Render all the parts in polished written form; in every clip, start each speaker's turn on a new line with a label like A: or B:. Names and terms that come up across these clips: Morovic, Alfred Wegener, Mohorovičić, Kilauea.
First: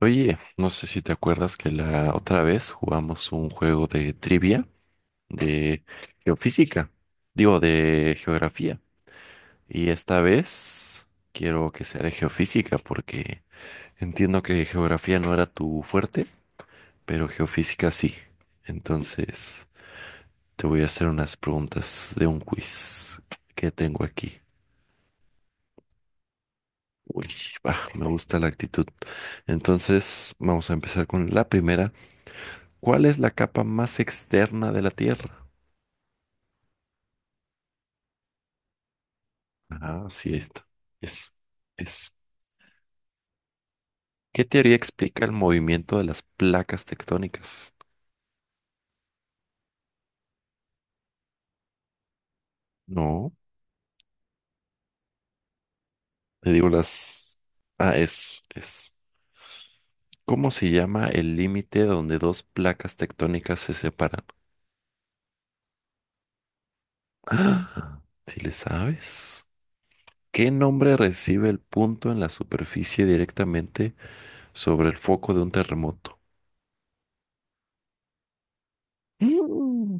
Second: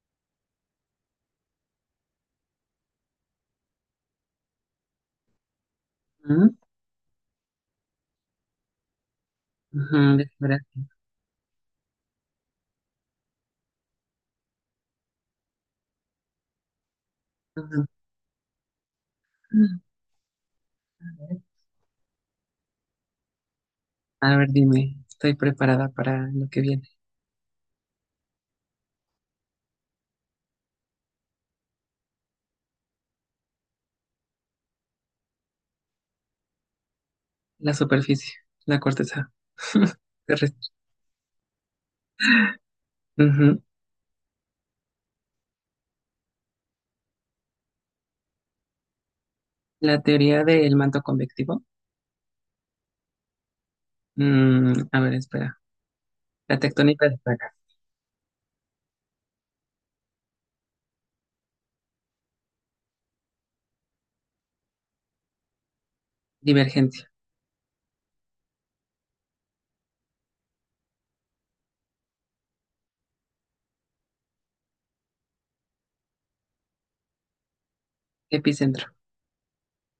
A: Oye, no sé si te acuerdas que la otra vez jugamos un juego de trivia de
B: Ujú,
A: geofísica, digo, de geografía. Y
B: ujú,
A: esta
B: desgracia.
A: vez quiero que sea de geofísica porque entiendo que geografía no era tu fuerte, pero geofísica sí. Entonces, te voy a hacer unas preguntas de un quiz que tengo
B: A
A: aquí.
B: ver, dime, estoy preparada para lo que viene.
A: Uy, va, me gusta la actitud. Entonces, vamos a empezar con la primera. ¿Cuál es la capa más externa de la Tierra?
B: La superficie, la corteza
A: Ah, sí, esta.
B: terrestre.
A: Eso, eso.
B: Ujú.
A: ¿Qué teoría explica el movimiento de las placas tectónicas?
B: La teoría del manto convectivo.
A: No,
B: A ver, espera.
A: te
B: La
A: digo
B: tectónica de
A: las...
B: placas.
A: Ah, es. ¿Cómo se llama el límite donde dos placas tectónicas se separan?
B: Divergencia.
A: Ah, si le sabes. ¿Qué nombre recibe el punto en la superficie directamente sobre el foco de un terremoto?
B: Epicentro.
A: Mm.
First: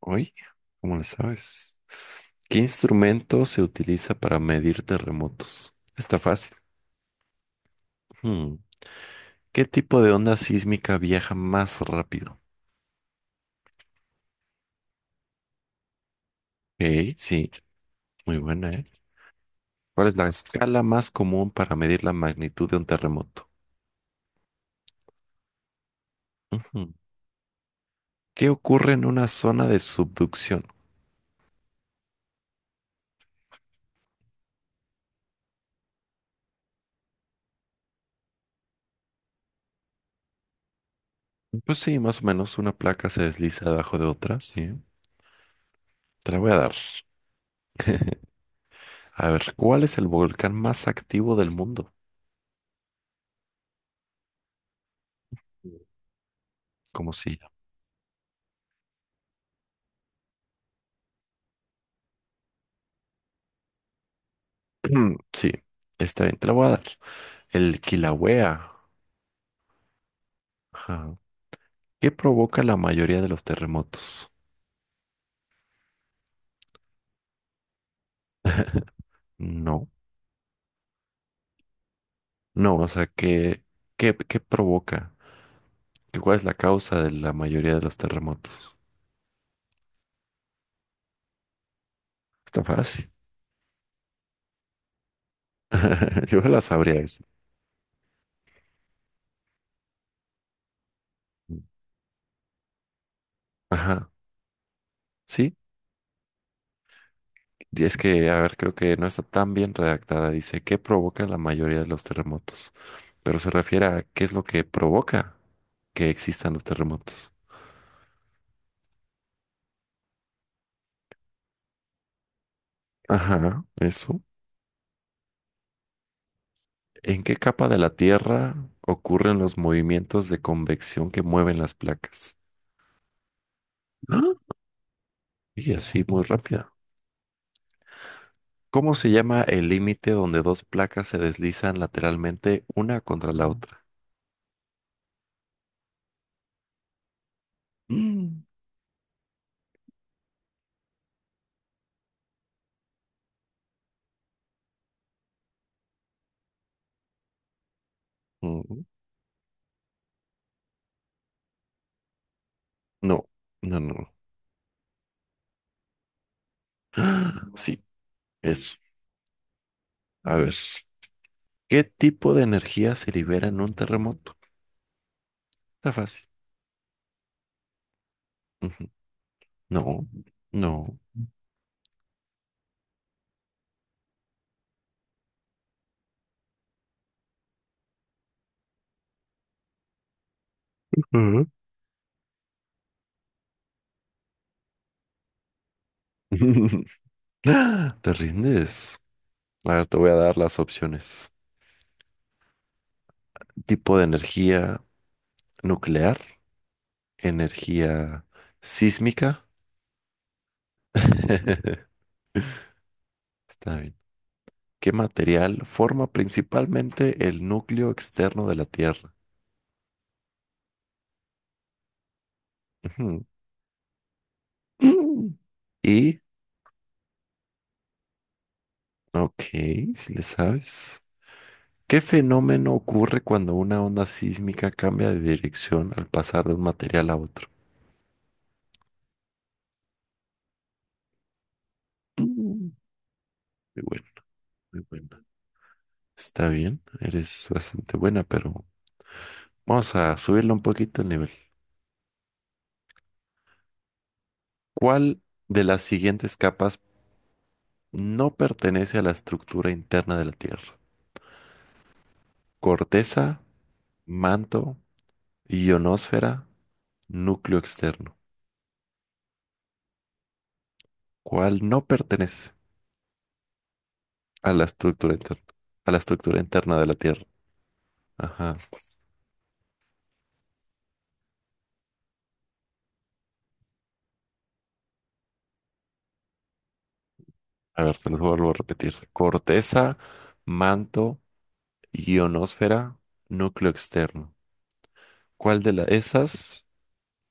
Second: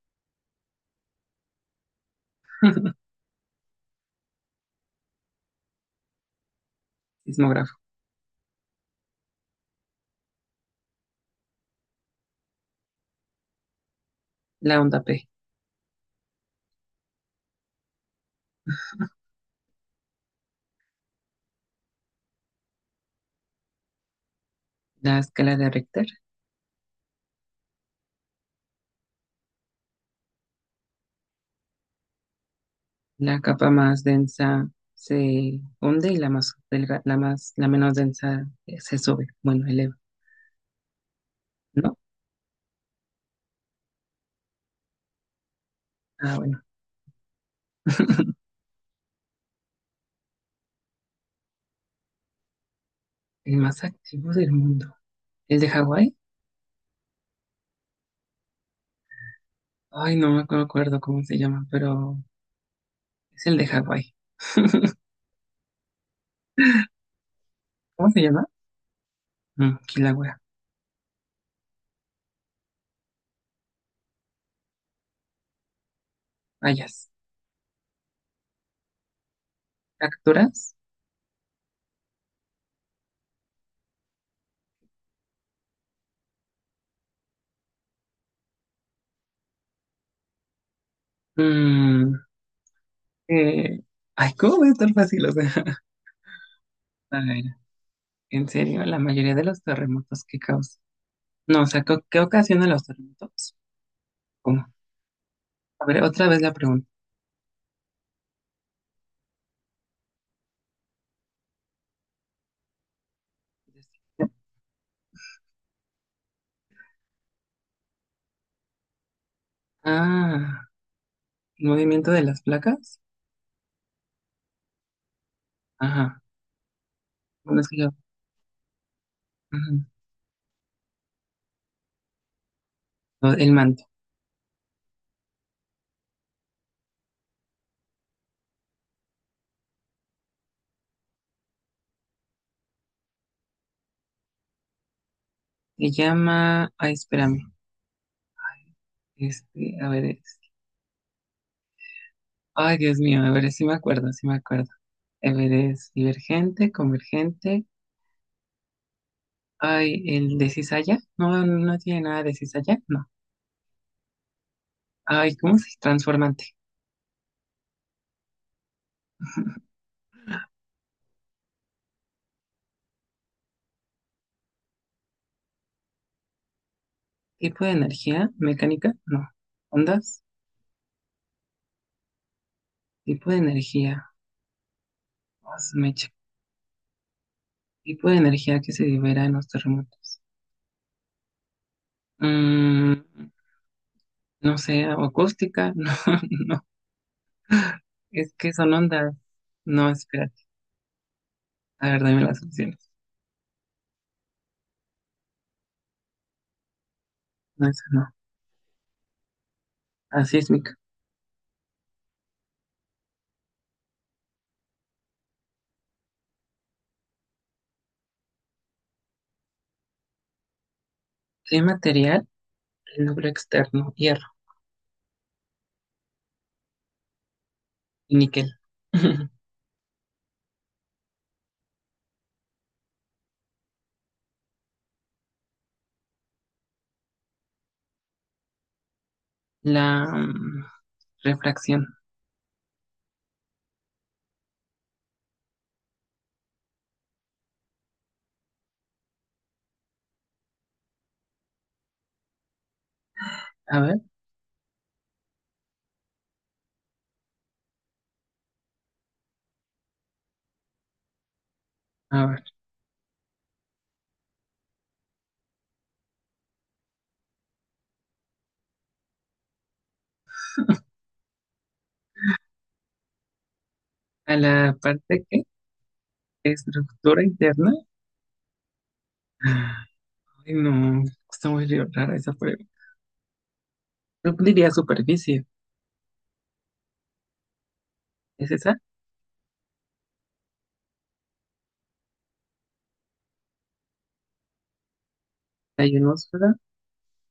A: Hoy, ¿cómo le sabes? ¿Qué instrumento se utiliza para medir terremotos? Está fácil.
B: Sismógrafo.
A: Hmm. ¿Qué tipo de onda sísmica viaja más rápido?
B: La onda P.
A: Ok, sí, muy buena, ¿eh? ¿Cuál es la escala más común para medir la magnitud de un terremoto?
B: La escala de Richter.
A: Ujú. ¿Qué ocurre en una zona de subducción?
B: La capa más densa se hunde y la más delga- la más, la menos densa se sube. Bueno, eleva,
A: Pues
B: ¿no?
A: sí, más o menos una placa se desliza debajo de otra, sí. Te
B: Ah,
A: la voy a
B: bueno.
A: dar. A ver, ¿cuál es el volcán más activo del mundo?
B: El más activo del mundo. ¿El de Hawái?
A: Como si
B: Ay, no me acuerdo cómo se llama, pero es el de Hawái.
A: mm, sí, está bien, te la voy a dar. El
B: ¿Cómo se llama?
A: Kilauea.
B: Kilauea.
A: Ajá. ¿Qué provoca la mayoría de los terremotos?
B: Hayas.
A: No,
B: ¿Capturas?
A: no, o sea, ¿qué provoca? ¿Qué- ¿Cuál es la causa de la mayoría de los terremotos?
B: Mm,
A: Está fácil.
B: eh, ay, ¿cómo va a estar fácil? O sea,
A: Yo la sabría
B: a
A: eso.
B: ver, en serio, la mayoría de los terremotos que causan. No, o sea, ¿qué ocasiona los terremotos?
A: Ajá,
B: ¿Cómo?
A: sí.
B: A ver, otra vez la pregunta.
A: Y es que, a ver, creo que no está tan bien redactada. Dice, ¿qué provoca la mayoría de los terremotos? Pero se refiere a qué es lo que provoca que existan los terremotos.
B: Ah, el movimiento de las placas.
A: Ajá, eso.
B: Ajá.
A: ¿En qué
B: Bueno,
A: capa
B: es
A: de
B: que yo.
A: la Tierra ocurren los
B: Ujú.
A: movimientos de convección que mueven las placas?
B: No, el manto.
A: ¡Ah! Y así muy rápida. ¿Cómo se llama el límite donde dos placas se deslizan lateralmente una contra la otra?
B: Se llama. Ay, espérame.
A: Mm.
B: Este, a ver, ay, Dios mío, a ver, sí me acuerdo, sí me acuerdo. A es divergente, convergente.
A: Mm,
B: Ay, el de cizalla. No, no tiene nada de cizalla, no.
A: no, no, no, no.
B: Ay, ¿cómo se transformante?
A: ¡Ah! Sí, eso. A ver. ¿Qué tipo de energía se libera en un terremoto? Está fácil.
B: ¿Tipo de energía?
A: Ujú.
B: ¿Mecánica? No.
A: No,
B: ¿Ondas?
A: no.
B: ¿Tipo de energía? Ah, su mecha. ¿Tipo de energía que se libera en los terremotos?
A: Ujú.
B: Mm, no sé, ¿o acústica? No, no.
A: ¿Te
B: Es que son
A: rindes?
B: ondas.
A: A ver,
B: No,
A: te voy a dar
B: espérate.
A: las opciones.
B: A ver, dame las opciones.
A: Tipo de energía nuclear,
B: No, esa no.
A: energía sísmica.
B: Asísmica.
A: Está bien. ¿Qué material forma principalmente el núcleo externo de la Tierra?
B: ¿Qué material
A: Ujú.
B: logro externo? Hierro
A: Mm. Y
B: y níquel.
A: ok, si le sabes. ¿Qué fenómeno ocurre cuando una onda sísmica cambia de dirección al pasar de un material a otro?
B: La refracción.
A: Mm. Muy bueno, muy buena. Está bien, eres bastante buena, pero vamos a subirle un poquito el nivel.
B: A ver,
A: ¿Cuál de las siguientes capas no pertenece a la estructura interna de la Tierra?
B: a ver.
A: Corteza, manto, ionosfera, núcleo externo. ¿Cuál no pertenece
B: A
A: a la
B: la
A: estructura
B: parte
A: interna?
B: que
A: A la estructura interna de la
B: estructura
A: Tierra.
B: interna.
A: Ajá.
B: Ay, no, está muy rara esa prueba. Yo diría superficie.
A: A ver, te los vuelvo
B: ¿Es
A: a
B: esa?
A: repetir. Corteza, manto, ionosfera, núcleo externo. ¿Cuál de la-
B: La ionosfera.
A: esas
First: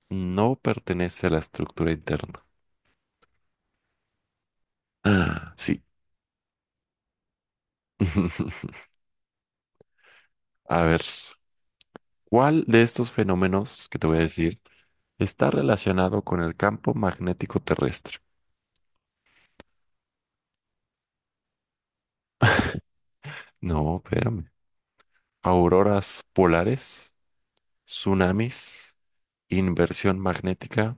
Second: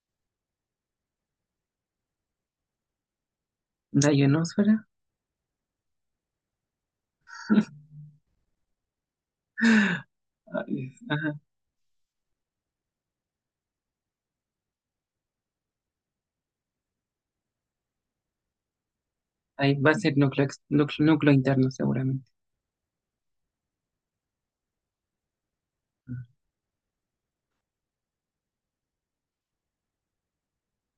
A: no pertenece a la estructura interna?
B: La ionosfera.
A: Ah, sí. A
B: Ay,
A: ver.
B: ajá.
A: ¿Cuál de estos fenómenos que te voy a decir está relacionado con el campo magnético terrestre?
B: Ahí va a ser núcleo, núcleo interno seguramente.
A: No, espérame. Auroras polares, tsunamis, inversión magnética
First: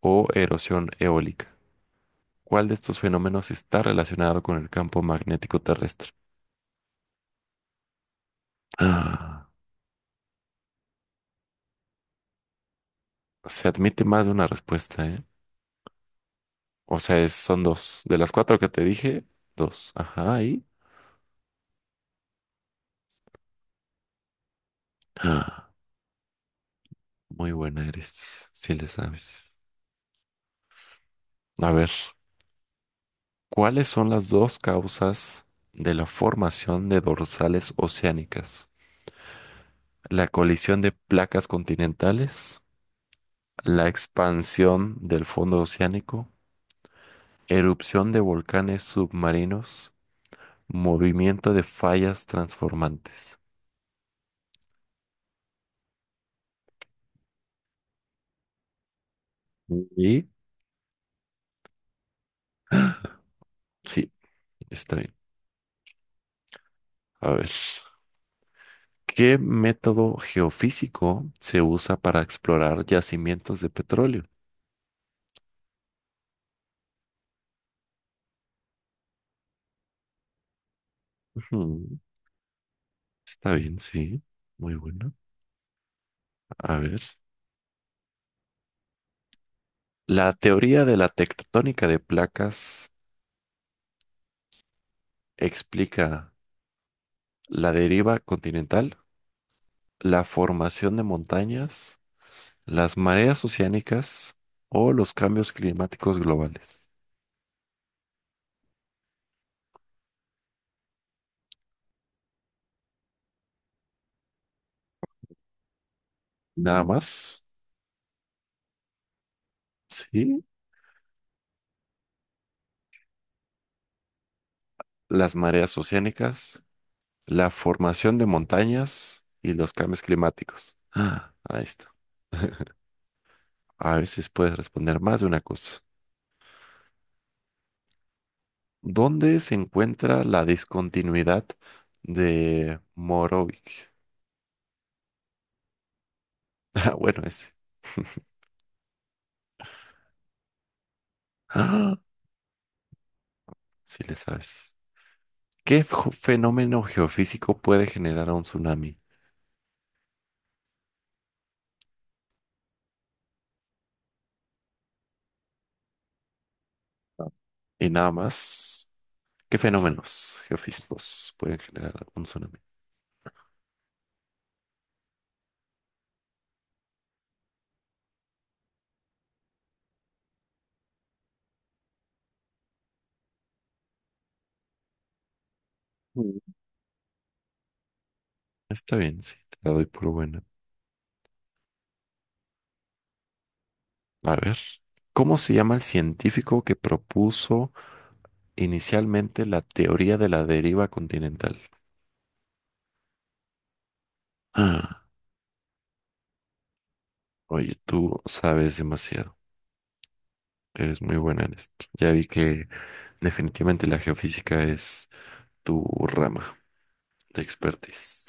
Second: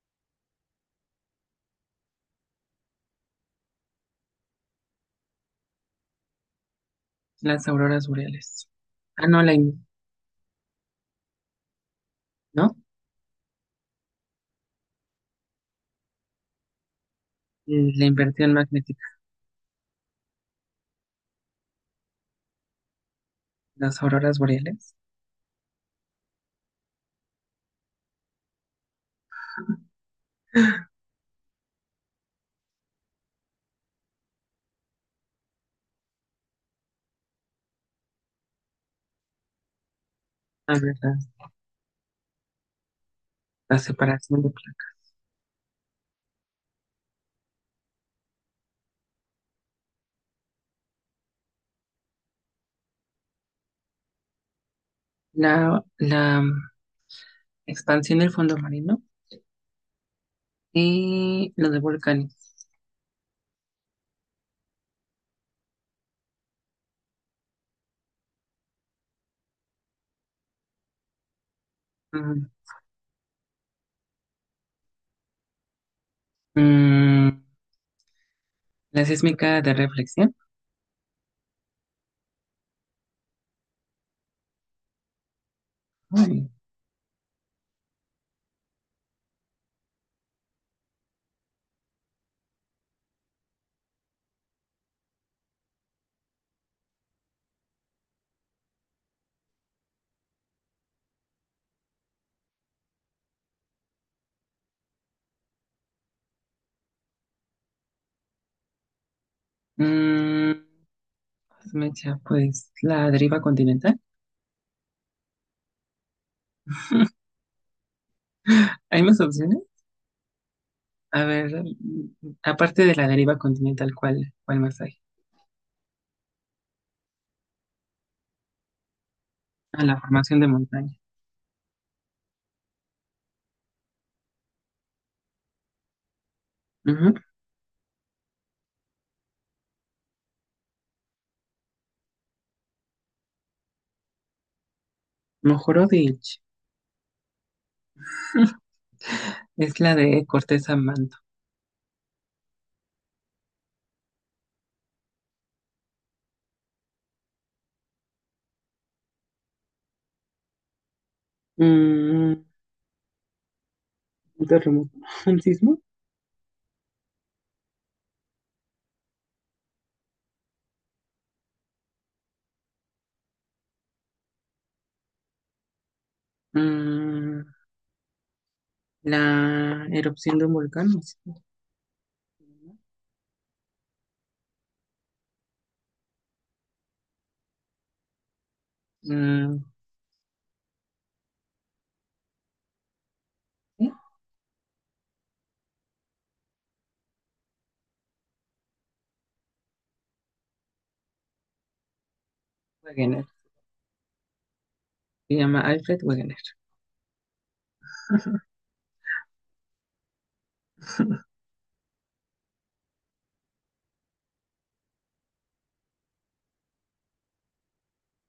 A: o erosión eólica. ¿Cuál de estos fenómenos está relacionado con el campo magnético terrestre?
B: Las auroras boreales. Ah, no,
A: Ah,
B: ¿no?
A: se admite más de una respuesta, ¿eh? O sea, es- son dos.
B: La
A: De las
B: inversión
A: cuatro que te
B: magnética.
A: dije, dos. Ajá, ahí.
B: Las auroras boreales.
A: Ah, muy buena eres, si le sabes. A ver. ¿Cuáles son las dos causas de la formación de dorsales oceánicas? ¿La
B: A
A: colisión de
B: ver,
A: placas continentales?
B: la
A: ¿La
B: separación de placas,
A: expansión del fondo oceánico? ¿Erupción de volcanes submarinos? ¿Movimiento de fallas transformantes?
B: la expansión del fondo marino
A: Y
B: y lo de volcanes.
A: sí, está bien. A ver. ¿Qué método geofísico se usa para
B: Ujú.
A: explorar yacimientos de petróleo?
B: Mm, la sísmica de reflexión.
A: Ujú, está bien, sí. Muy bueno.
B: Ay.
A: A ver. La teoría de la tectónica de placas explica la deriva continental, la formación de montañas, las mareas oceánicas o los cambios climáticos globales.
B: Mm, mecha, pues la deriva continental.
A: Nada más,
B: ¿Hay más opciones?
A: sí,
B: A ver, aparte de la deriva continental, ¿cuál más hay?
A: las mareas oceánicas, la formación de montañas y los
B: Ah, la
A: cambios
B: formación de
A: climáticos.
B: montaña.
A: Ah, ahí está. A veces puedes responder más de una cosa.
B: Ujú.
A: ¿Dónde se encuentra la discontinuidad de Morovic?
B: Mojorovic.
A: Ah, bueno, ese.
B: Es la de corteza manto.
A: Ah, sí le sabes. ¿Qué fenómeno geofísico puede generar un tsunami?
B: Mm, un terremoto. ¿Un sismo?
A: Y nada más, ¿qué fenómenos geofísicos pueden generar un tsunami?
B: Mm, La erupción de un volcán. No sé se llama.
A: Mm. Está bien, sí, te
B: Mm,
A: la doy por buena.
B: ¿sí?
A: A ver, ¿cómo se llama el científico que propuso inicialmente la teoría de la deriva continental?
B: Wegener.
A: Ah,
B: Se llama Alfred Wegener.
A: oye, tú sabes demasiado. Eres muy buena en esto. Ya vi que definitivamente la geofísica es tu rama de expertise.